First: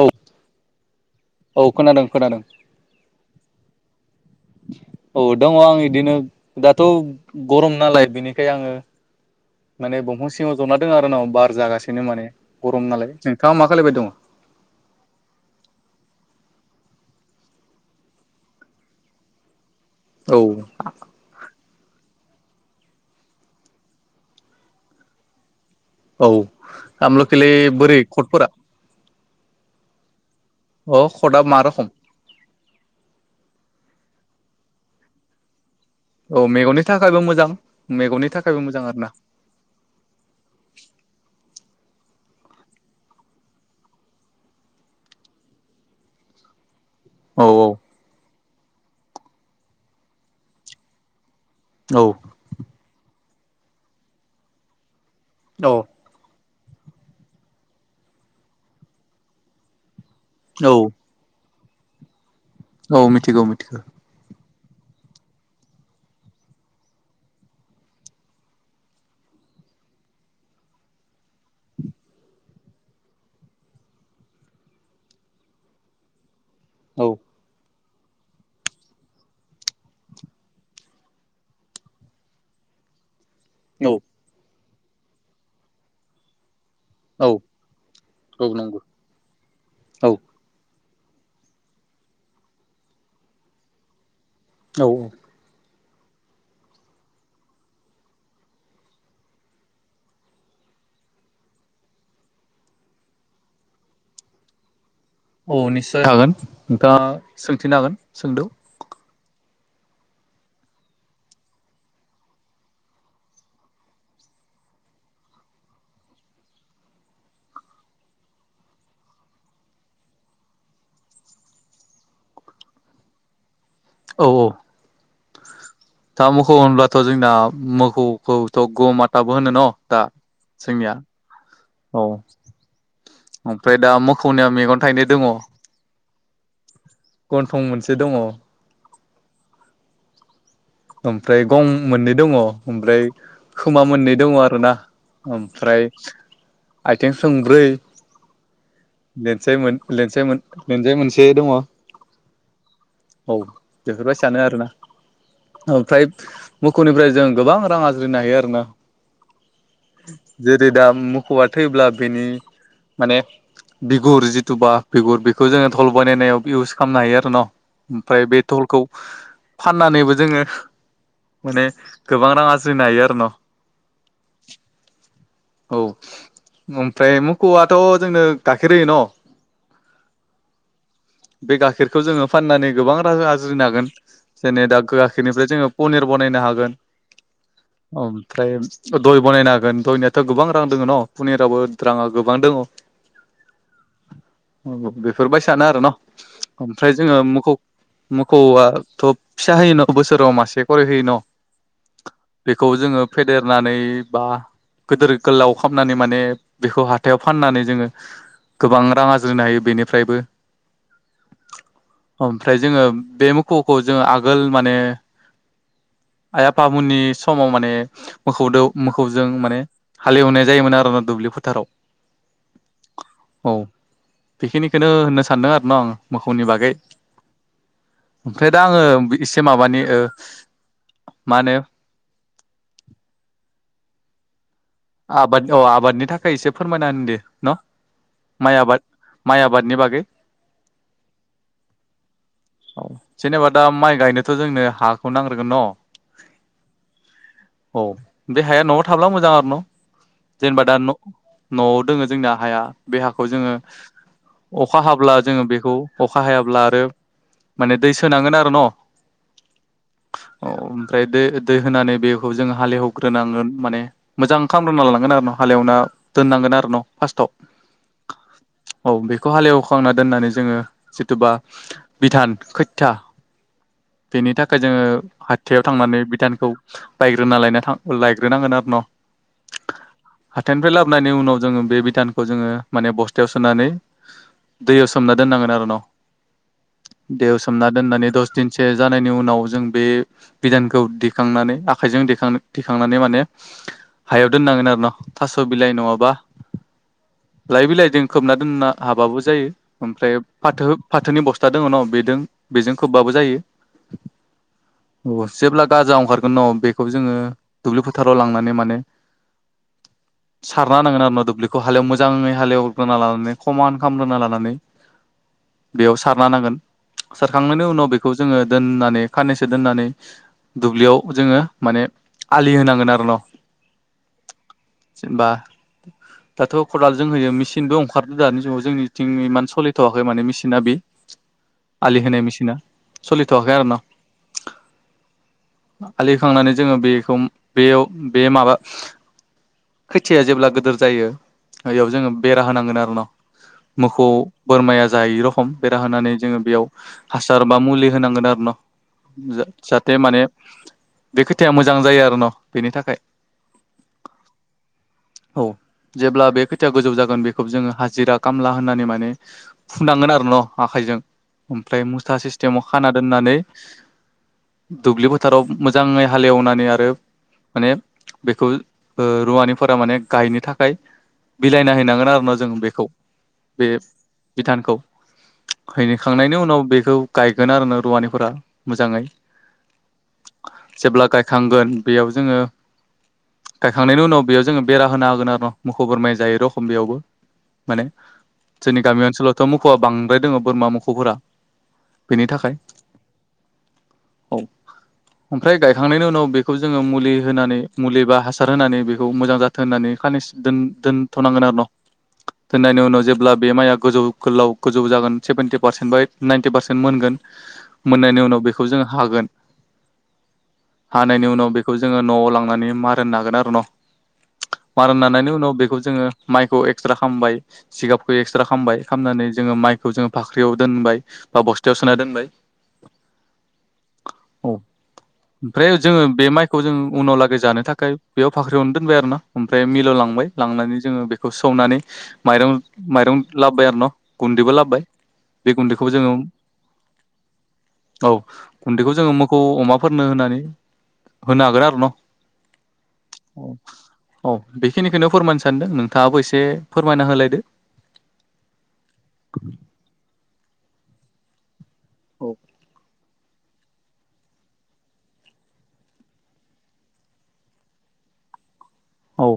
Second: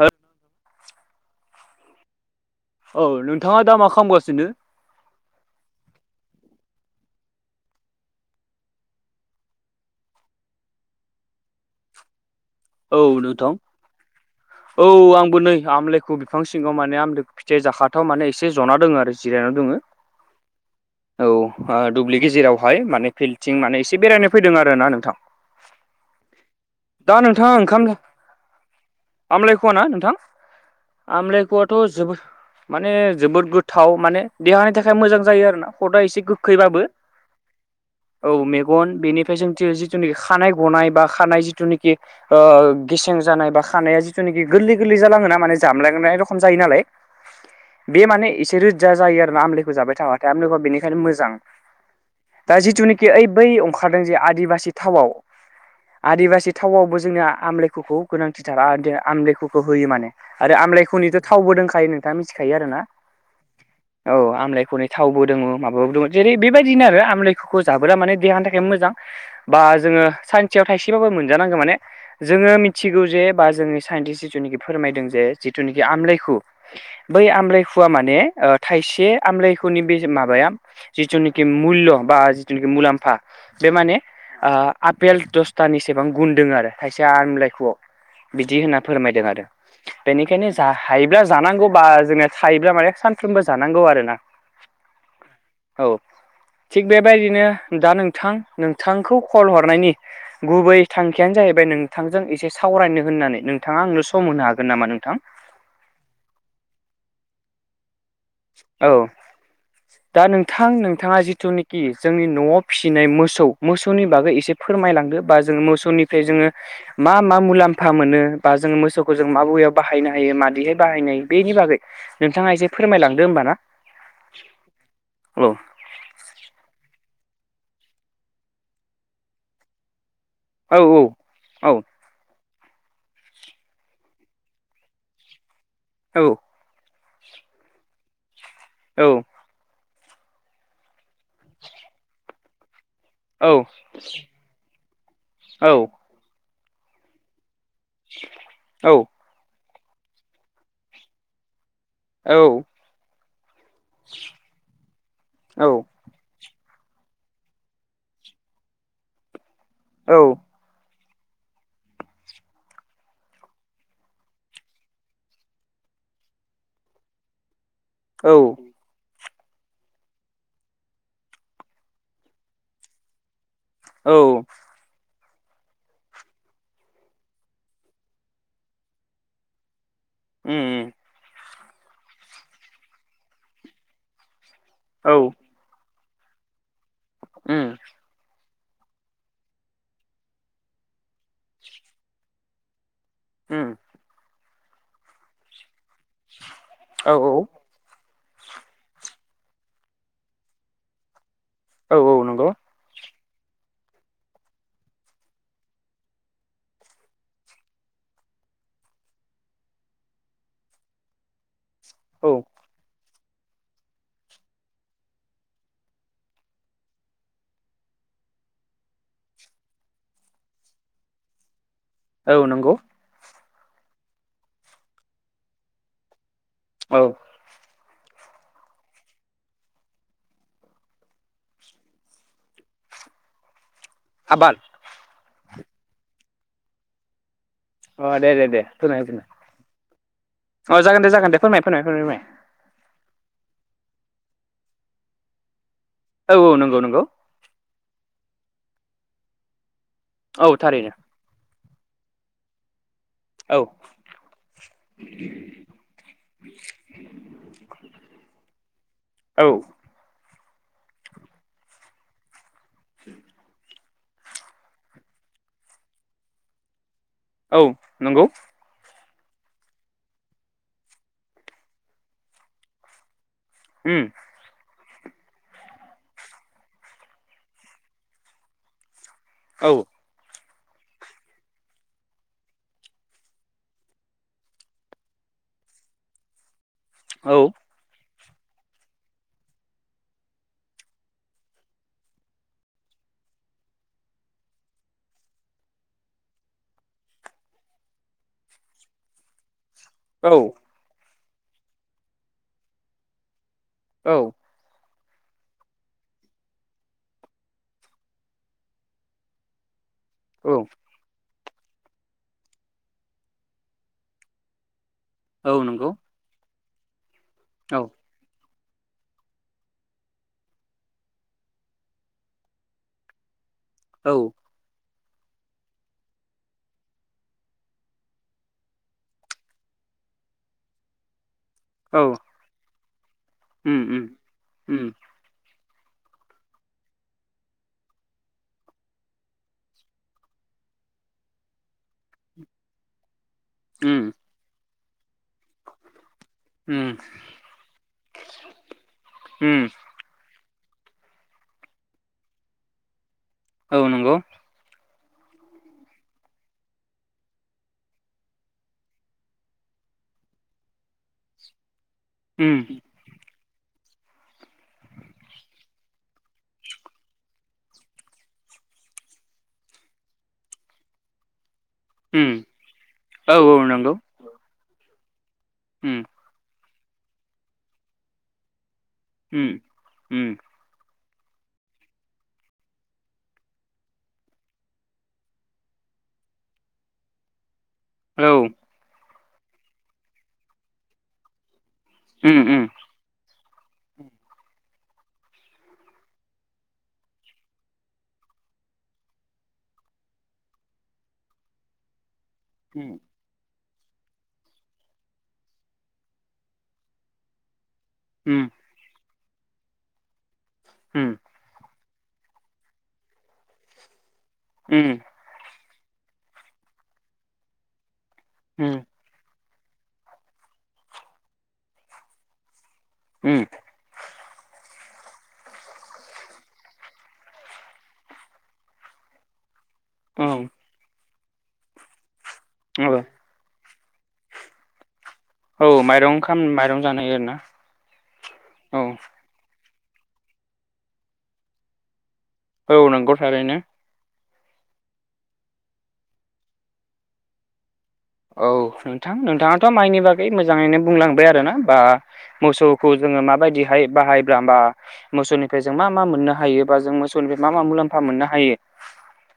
औ औ खोनादों खोनादों। औ नोंथाङा दा मा खालामगासिनो? औ दङ आं इदिनो दाथ' गरम नालाय बेनिखाय आङो माने दंफां सिङाव जना दं आरो ना बार जागासिनो माने गरम औ नालाय नोंथां नोंथाङा मा खालायबाय दङ? औ आंबो नै आमलायखौ बिफां सिङाव माने आम फिथाइ जाखाथाव माने एसे जना दोङ आरो जिरायनानै दोङो। औ। औ दुब्लि गेजेरावहाय माने फिल्थिं माने एसे बेरायनो फैदों आरो ना नोंथां। औ [unintelligible] बोरै खटफोरा आमलायख ना नोंथां अ खटआ मा आमलायख'वाथ' रखम? जोबोद माने जोबोद गोथाव माने देहानि थाखाय मोजां जायो आरो ना। कद एसे औ मेगननि गोखैबाबो थाखायबो मोजां मेगननि औ थाखायबो मोजां मेगन आरोना बेनिफ्राय जों जोंनि खानाय गनाय बा खानाय जिथु नोखि ओ गेसें जानाय बा खानाया जिथुनाखि गोरलै गोरलै जालाङोना माने जामलांनाय रखम जायो नालाय। औ औ। बे माने एसे रोजा जायो आरो ना आमलिखौ जाबाय थाबाथाय आमलिखौ बेनिखायनो मोजां। औ दा जिथुनिखि ओइ बै ओंखारदों जे आदिबासि थावआव। औ आदिबासि थावआवबो जोंना आमलेखुखौ गोनांथिथार आमलेखुखौ होयो माने। आरो औ आमलायखनिथ' थावबो दंखायो नोंथाङा मिथिखायो आरोना। औ मिथिगौ मिथिगौ औ आमलायखौनि थावबो दङ माबाबो दङ जेरै बेबायदिनो आरो आमलाइखखौ जाबोला माने देहानि थाखाय मोजां। बा जोङो सानसेयाव थाइसेबाबो मोनजानांगौ माने जोङो मिथिगौ जे बा जोंनि साइन्टिस्ट जिथुनिखि फोरमायदों जे जिथुनिखि आमलायखौ औ बै आमलायखुआ माने थाइसे आमलायखुनि बे माबाया जिथु नोखि मुल्य बा जिथु नोखि मुलाम्फा बे औ माने ओ आपेल दसथानिसेबां गुन दों आरो। खायसे औ आमलाइख'आव औ बिदि नंगौ होनना फोरमायदों आरो। औ बेनिखायनो जा हायोब्ला जानांगौ बा जोंया थायोब्ला माने सानफ्रोमबो जानांगौ आरोना। [inaudible] औ औ। औ। थिग बेबायदिनो दा नोंथां नोंथांखौ कल हरनायनि गुबै थांखियानो जाहैबाय नोंथांजों एसे सावरायनो होननानै नोंथाङा आंनो सम होनो हागोन नामा नोंथां? औ निस्सय हागोन नोंथाङा सोंथिनो हागोन सोंदो। औ। दा नोंथां नोंथाङा जिथुनिखि जोंनि न'आव फिसिनाय मोसौ मोसौनि बागै एसे - फोरमायलांदो बा जोङो मोसौनिफ्राय जोङो मा मा मुलाम्फा मोनो बा जोङो मोसौखौ जों मा बेयाव बाहायनो हायो माबैहाय बाहायनो हायो बेनि बागै। नोंथाङा एसे फोरमायलांदो होमबाना औ औ औ दा मोखौ होनब्लाथ' जोंना मोखौखौथ' ग माथाबो होनो न' दा। औ जोंनिया औ ओमफ्राय दा मोखौनिया मेगन थाइनै दङ। औ। गन्थं मोनसे दङ। औ। ओमफ्राय गं मोननै दङ ओमफ्राय औ खोमा मोननै दङ आरोना औ ओमफ्राय आयथें थोंब्रै औ। लेन्साय मो लेनसाय मो लेन्जाय मोनसे दङ। औ। औ बेफोरबायसानो आरोना मोखौनिफ्राय जों गोबां रां आरजिनो हायो आरोना। औ जे दा मोखौवा थैब्ला बेनि माने बिगुर जिथुबा बिगुर बेखौ जोङो धल बानायनायाव इउस खालामनो हायो आरोन' ओमफ्राय औ बे धलखौ फाननानैबो जोङो माने गोबां रां आरजिनो हायो आरो न' औ। औ ओमफ्राय मोखौआथ' जोंनो गाखेर होयो न' उम उम। बे गाखेरखौ जोङो फाननानै गोबां रां आरजिनो हागोन जेने दा औ उम गाखेरनिफ्राय जोङो पनिर बानायनो हागोन ओमफ्राय दय बनायनो हागोन दयनिया दा गोबां रां दङ न' पनिरावबो राङा गोबां दङ। उम। औ बेफोरबायसानो आरो न' ओमफ्राय औ जोङो औ मोखौ मोखौवाथ' फिसा होयोन' बोसोराव मासे करै होयो न'? औ औ नंगौ बेखौ जोङो फेदेरनानै बा गोदोर गोलाव खालामनानै माने बेखौ हाथायाव फाननानै जोङो गोबां रां आरजिनो हायो बेनिफ्रायबो [inaudible] ओमफ्राय जोङो बे मोखौखौ जोङो आगोल माने आइ आफामोननि समाव माने मोखौदो मोखौजों माने हालेवनाय जायोमोन आरोना दुब्लि फोथाराव औ नंगौ। औ बेखिनिखौनो होननो सानदों आरो न आं मोखौनि बागै। औ ओमफ्राय दा आङो एसे माबानि ओ मा होनो आबाद आबाद औ आबादनि थाखाय एसे फोरमायना होनि दे न' अ दे दे दे माइ आबाद फोरमाय फोरमाय माइ आबादनि बागै अ जागोन दे जागोन दे फोरमाय फोरमाय फोरमाय। औ जेनेबा दा माइ गायनोथ' जोंनो हाखौ नांग्रोगोन न' औ औ नंगौ नंगौ। औ बे हाया न'आव थाब्ला मोजां आरो न' औ जेनेबा दा थारैनो न न'आव दोङो जोंना हाया बे हाखौ जोङो औ अखा हाब्ला जोङो बेखौ अखा हायाब्ला आरो माने दै सोनांगोन आरो न' औ। औ ओमफ्राय दै दै होनानै बेखौ जों हालेवग्रोनांगोन माने मोजां खालामग्रोना लानांगोन आरो न हालेवना दोननांगोन आरो न' फार्स्टआव। औ नंगौ। औ बेखौ हालेवखांना दोननानै जोङो जिथुबा बिधान खैथथा। उम बेनि थाखाय जोङो हाथायाव थांनानै बिधानखौ बायग्रोना लायना थां लायग्रोनांगोन आरो ना औ हाथायनिफ्राय लाबनायनि उनाव जोङो बे बिधानखौ जोङो माने बस्थायाव सोनानै दैयाव सोमना दोननांगोन आरो न' दैयाव औ सोमना दोननानै दस दिनसो जानायनि उनाव जों बे बिदानखौ दिखांनानै आखाइजों दिखां दिखांनानै माने हायाव दोननांगोन आरो न' थास' बिलाइ नङाबा लाय बिलइजों खोबना दोनना हाबाबो जायो। ओमफ्राय औ फाथो फाथोनि बस्था दङ न' बेदों बेजों खोबबाबो जायो। औ औ जेब्ला गाजा अंखारगोन न' बेखौ जोङो दुब्लि फोथाराव लांनानै माने औ सारना होनांगोन आरो ना दुब्लि हालेव मोजाङै हालेव ग्रोना लानानै खमान खामग्रोना लानानै औ नंगौ बेयाव सारना होनांगोन सारखांनायनि औ उनाव बेखौ जोङो दोननानै खाननैसो दोननानै दुब्लियाव जोङो माने आलि होनांगोन आरो न'। औ जेनबा दाथ' खदालजों होयो मेसिनबो अखारदो दानि जुगाव जोंनिथिं इमान सलिथ'वाखै माने मेसिना बि आलि औ होनाय मेसिना सलिथ'आखै आरो उम न' उम उम आलि होखांनानै जोङो बेखौ बेयाव बे माबा खैथिया जेब्ला गोदोर जायो बेयाव जोङो बेरा होनांगोन आरो न'। उम मोखौ बोरमाया जायै रखम बेरा होनानै जोङो बेयाव उम हासार बा मुलि होनांगोन आरो न उम बे माने बे खोथाया मोजां जायो आरो न' बेनि थाखाय। औ नंगौ। औ जेब्ला बे खोथाया गोजौ जागोन बेखौ जोङो हाजिरा खामला होननानै माने फुनांगोन आरो न। आखाइजों ओमफ्राय मुथा उम सिस्टेमाव खाना दोननानै दुब्लि फोथाराव मोजाङै हालेवनानै आरो माने बेखौ ओ रुवानिफोरा माने गायनो थाखाय बिलाइना हैनांगोन आरो उम ना जों बेखौ औ औ बे नंगौ बिधानखौ उम हैखांनायनि उनाव बेखौ गायगोन आरो न रुवानिफोरा मोजाङै। उम उम जेब्ला गायखांगोन बेयाव जोङो गायखांनायनि उनाव बेयाव जोङो बेरा होना होगोन आरो मोखौ बोरमाया जायै रखम बेयावबो। माने औ जोंनि गामि ओनसोलावथ' मोखौआ बांद्राय दोङो बोरमा मोखौफोरा बेनि उम थाखाय उम औ ओमफ्राय गायखांनायनि उनाव बेखौ जोङो मुलि होनानै मुलि बा हासार होनानै बेखौ मोजां जा होननानै खाननैसो दोन दोनथ' नांगोन दोन दोनथ'नांगोन आरो न'। दोननायनि उम उनाव जेब्ला बे माइआ गोजौ गोलाव गोजौ जागोन सेभेनटि पारसेन्ट बा नायेनटि पारसेन्ट मोनगोन मोननायनि उनाव उम बे खौ जोङो हागोन हानायनि उनाव बे खौ जोङो न'आव लांनानै मारोन नागोन आरो न' मारोन नानायनि उनाव बेखौ जोङो माइखौ एक्सरा खामबाय जिगाबखौ एक्सरा उम खामबाय खामनानै जोङो माइखौ जोङो फाख्रियाव दोनबाय बा बस्थायाव सोना दोनबाय। उम औ। [inaudible] ओमफ्राय जोङो बे माइखौ जों उनाव लागै जानो थाखाय बेयाव फाख्रियावनो दोनबाय आरो ना ओमफ्राय मिल लां बाय उम लांनानै जोङो बेखौ सौनानै माइरं औ माइरं लाबोबाय आरो न' गुन्दैबो लाबोबाय बे औ गुन्दैखौ जोङो माइरं खाम माइरं जानो नागिरोना औ गुन्दैखौ औ जोङो मो खौ अमाफोरनो होनानै होनो हागोन आरो न' औ नंगौ थारैनो। औ बेखिनिखौनो फोरमायनो सानदों नोंथाङाबो एसे फोरमायना होलायदो। औ नोंथां नोंथाङाथ' माइनि बागै मोजाङैनो बुंलांबाय आरोना बा मोसौखौ जोङो माबायदिहाय बाहायब्ला होमबा मोसौनिफ्राय जों मा मा मोननो हायो बा जों मोसौनिफ्राय मा मा मुलाम्फा मोननो हायो। औ।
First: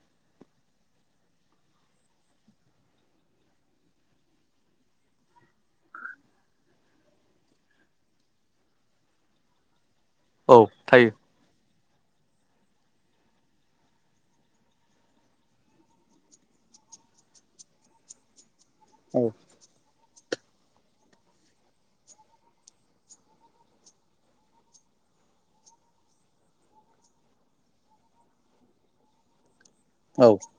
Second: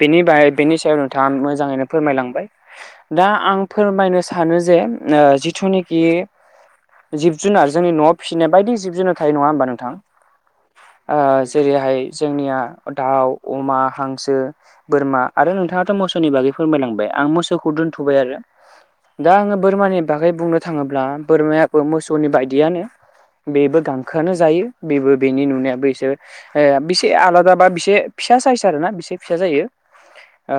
बेनि बाय बेनि सायाव नोंथाङा मोजाङैनो फोरमायलांबाय। दा आं फोरमायनो सानो जे ओ जिथुनाखि जिब जुनार जोंनि न'आव फिसिनाय बायदि जिब जुनार थायो नङा होनोमबा नोंथां। औ थायो। ओ जेरैहाय जोंनिया दाउ अमा हांसो बोरमा आरो नोंथाङाथ' मोसौनि बागै फोरमायलांबाय आं मोसौखौ दोन थ'बाय आरो औ दा आङो बोरमानि बागै बुंनो थाङोब्ला बोरमायाबो मोसौनि बायदियानो बेबो गांखोआनो जायो बेबो बेनि नुनायाबो इसोर ए बेसे आलादा बा बिसे फिसा साइस आर ना बिसे फिसा जायो। औ। आ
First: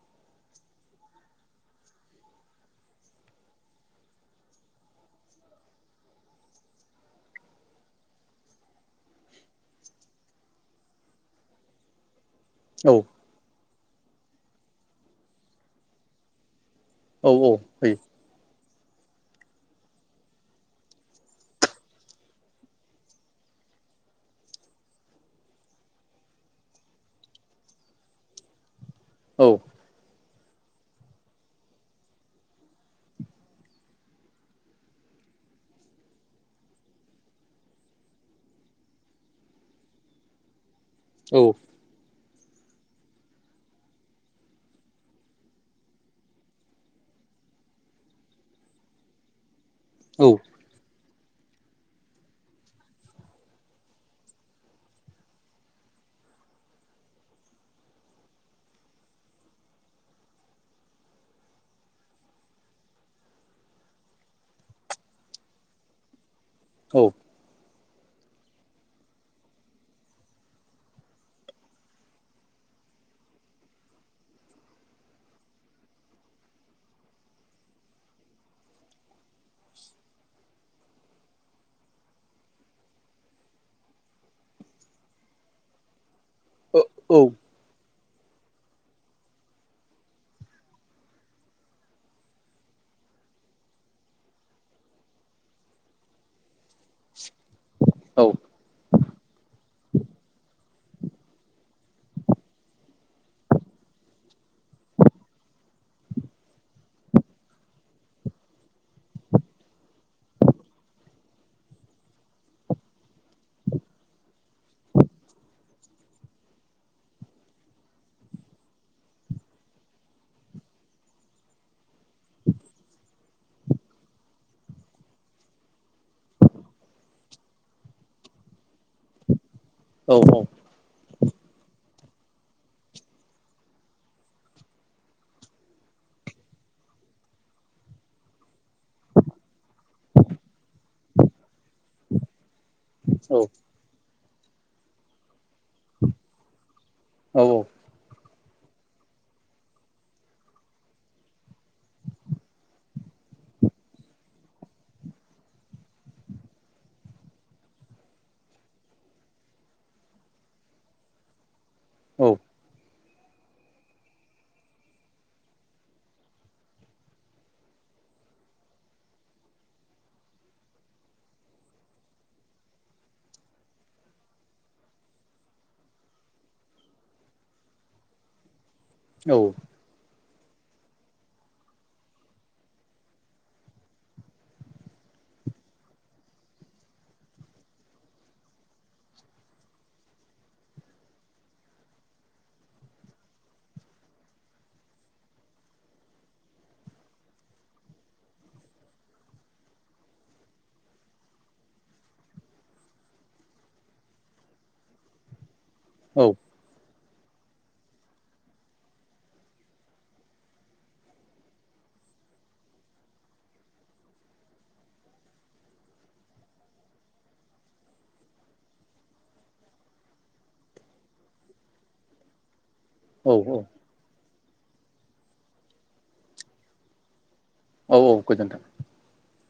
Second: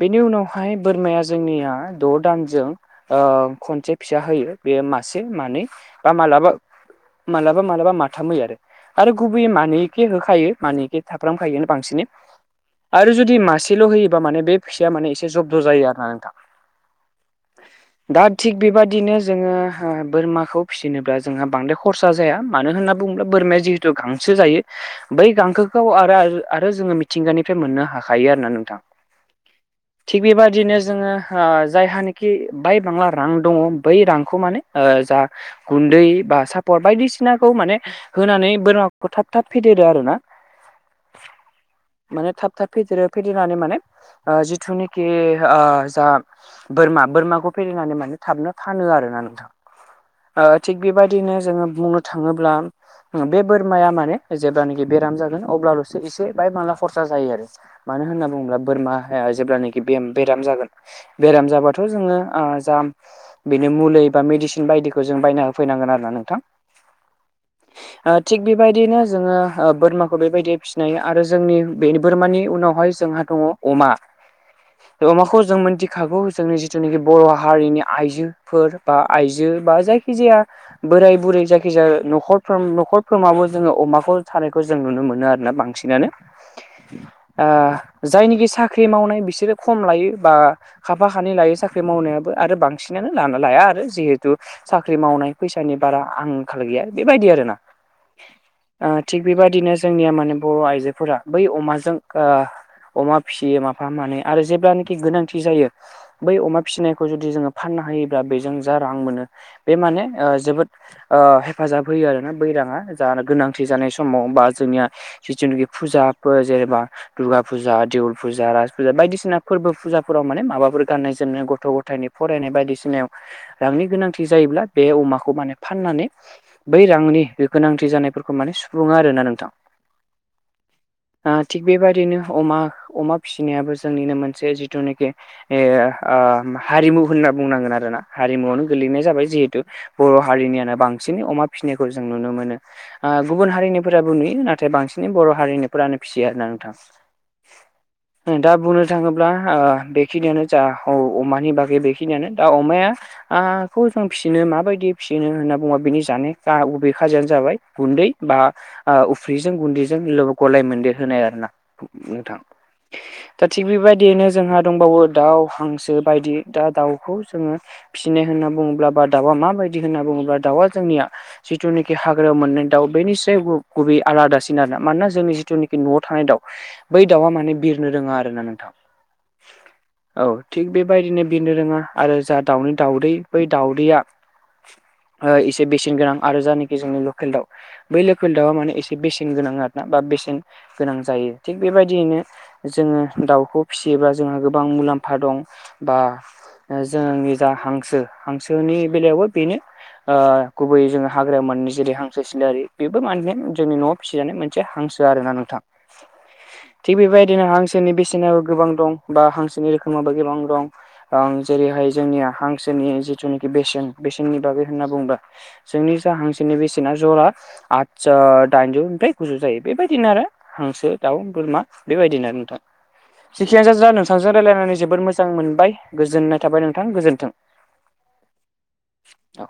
बेनि उनावहाय बोरमाया ज जोंनिया द' दानजों ओ खनसे फिसा होयो बेयो मासे मानै। बा मालाबा मालाबा मालाबा माथाम होयो आरो आरो गुबैयै मानैखे होखायो मानैखे थाफ्रामखायो बांसिनै। औ आरो जुदि मासेल' होयोबा माने बे फिसाया माने एसे जब्द' जायो आरो ना औ औ फै दा थिग बेबादिनो जोङो बोरमाखौ फिसिनोब्ला जोंहा बांद्राय खरसा जाया मानो होनना बुङोब्ला बोरमाया जि गांसो जायो। बै गांखोखौ आरो आरो आरो जोङो मिथिंगानिफ्राय मोननो हाखायो आरोना नोंथां। औ। थिग बेबादिनो जोङो जायहानिाखि बाय बांला रां दङ बै रांखौ माने जा गुन्दै बा सापर बायदिसिनाखौ माने होनानै बोरमाखौ थाब थाब फेदेरो आरो ना। [inaudible] औ। माने थाब थाब फेदेरो फेदेरनानै माने जिथुनाखि जा बोरमा बोरमाखौ फेदेरनानै माने थाबनो फानो आर ना नोंथां। औ। ओ थिग बेबायदिनो जोङो बुंनो थाङोब्ला बे बोरमाया माने जेब्लानोखि बेराम जागोन अब्लाल'सो एसे बाहाय माला खरसा जायो आरो मानो होनना बुङोब्ला बोरमाया जेब्लानोाखि बेम-बेराम जागोन बेराम जाबाथ' जोङो ओ जा बेनो मुलि बा मेडिसिन बायदिखौ जों बायना होफैनांगोन आरो ना नोंथां। औ। [inaudible] थिग बेबायदिनो जोङो बोरमाखौ बेबायदि फिसिनाय आरो जोंनि बे बोरमानि उनावहाय जोंहा। दङ अमा अमाखौ जों मोनथिखागौ जोंनि जिथुनिखि बर' हारिनि आइजोफोर बा आइजो बा जायखिजाया बोराय बुरै जायखिजाया नखरफ्रोम न'खरफोरोमाबो जोङो अमाखौ थानायखौ जों नुनो मोनो आरोना बांसिनानो। औ ओ जायनिखि साख्रि मावनाय बिसोरो खम लायो। बा खााफा खानै लायो साख्रि मावनायाबो आरो बांसिनानो लाना लाया आरो जिहेतु साख्रि मावनाय फैसानि बारा आंखाल गैया बेबायदि आरोना। औ ओ थिग बेबदिनो जोंनिया माने बर' आइजोफोरा बै अमाजों ओ अमा फिसियो माफा मानै आरो जेब्लानोखि गोनांथि जायो। बै अमा फिसिनायखौ जुदि जोङो फान्ना होयोब्ला बेजों जा रां मोनो बे माने जोबोद ओ हेफाजाब होयो आरोना बै राङा जा गोनांथि जानाय समाव बा जोंनिया जिथुुनुखि फुजाफोर जेनेबा दुर्गा फुजा देवल फुजा राज फुजा बायदिसिना फोरबो फुजाफोराव माने माबाफोर गाननाय जोमनाय गथ' गथायनि फरायनाय बायदिसिनायाव रांनि गोनांथि जायोब्ला बे अमाखौ माने फाननानै बै रांनि बे गोनांथि जानायफोरखौ माने सुफुङो आरोना नोंथां। औ औ ओ थिग बेबदिनो अमा अमा फिसिनायाबो जोंनिनो मोनसे जिथुनाखि ए ओ हारिमु होनना बुंनांगोन आरोना हारिमुवनो गोलैनाय जाबाय जिहेथु बर' हारिनियानो बांसिन अमा फिसिनायखौ जों नुनो मोनो गुबुन हारिनिफोराबो नुयो नाथाय बांसिनै बर' हारिनि फोरानो फिसियो आरो ना नोंथां दा बुंनो थाङो अब्ला ओ बेखिनियानो जा औ अमानि बागै बेखिनियानो दा अमाया आखौ जों फिसिनो माबायदि फिसिनो होनना बुंबा बिनि जानाय‌ खा गुबै खाजायानो जाबाय गुन्दै बा ओ उफ्रिजों गुन्दैजों ल गलाय मोनदेर होनाय आरो ना औ दा थिग बेबाय दियैनो जोंहा दंबावो दाउ हांसो बायदि दा दाउखौ जोङो फिसिनाय होनना बुङोब्ला बा दाउआ माबायदि होनना बुङोब्ला दाउआ जोंनिया जिथुनाखि हाग्रायाव मोननाय दाउ बेनिस्राय गु-गुबै आलादासिन आरो मानोना जोंनि जिथुनिखि न'आव थानाय दाउ। बै दाउआ माने बिरनो रोङा आरोना नोंथां। औ औ थिग बेबायदिनो बिनो रोङा आरो जा दाउनि दाउदै बै दाउदैया ओ एसे बेसेन गोनां आरो जानिखि जोंनि लकेल दाउ बै लोखोल दाउआ माने एसे बेसेन गोनां आरोना बा बेसेन गोनां जायो थिग बेबायदियैनो जोङो दाउखौ फिसियोबा जोंहा गोबां मुलाम्फा दं बा जोंनि जा हांसो हांसोनि बेलायावबो बेनो। ओ गुबै जोङो हाग्रायाव मोनो जेरै हांसो सिलारि बेबो माने जोंनि न'आव फिसिजानाय मोनसे हांसो आरो ना नोंथां। औ थिग बेबायदिनो हांसोनि बेसेनाबो गोबां दं बा हांसोनि रोखोमाबो गोबां दं। आं जेरैहाय जोंनिया हांसोनि जिथुनिखि बेसेन बेसेननि बागै होनना बुंङोबा जोंनि जा हांसोनि बेसेना जरा आद दाइनजौनिफ्राय गुजौ जायो बेबायदिनो आरो हांसो दाउ बोरमा बेबायदिनो आरो नोंथां। औ जेखियानो जाजा नोंथांजों रायजलायनानै जोबोद मोजां मोनबाय गोजोननाय थाबाय नोंथां गोजोन्थों। औ औ गोजोन्थों। औ।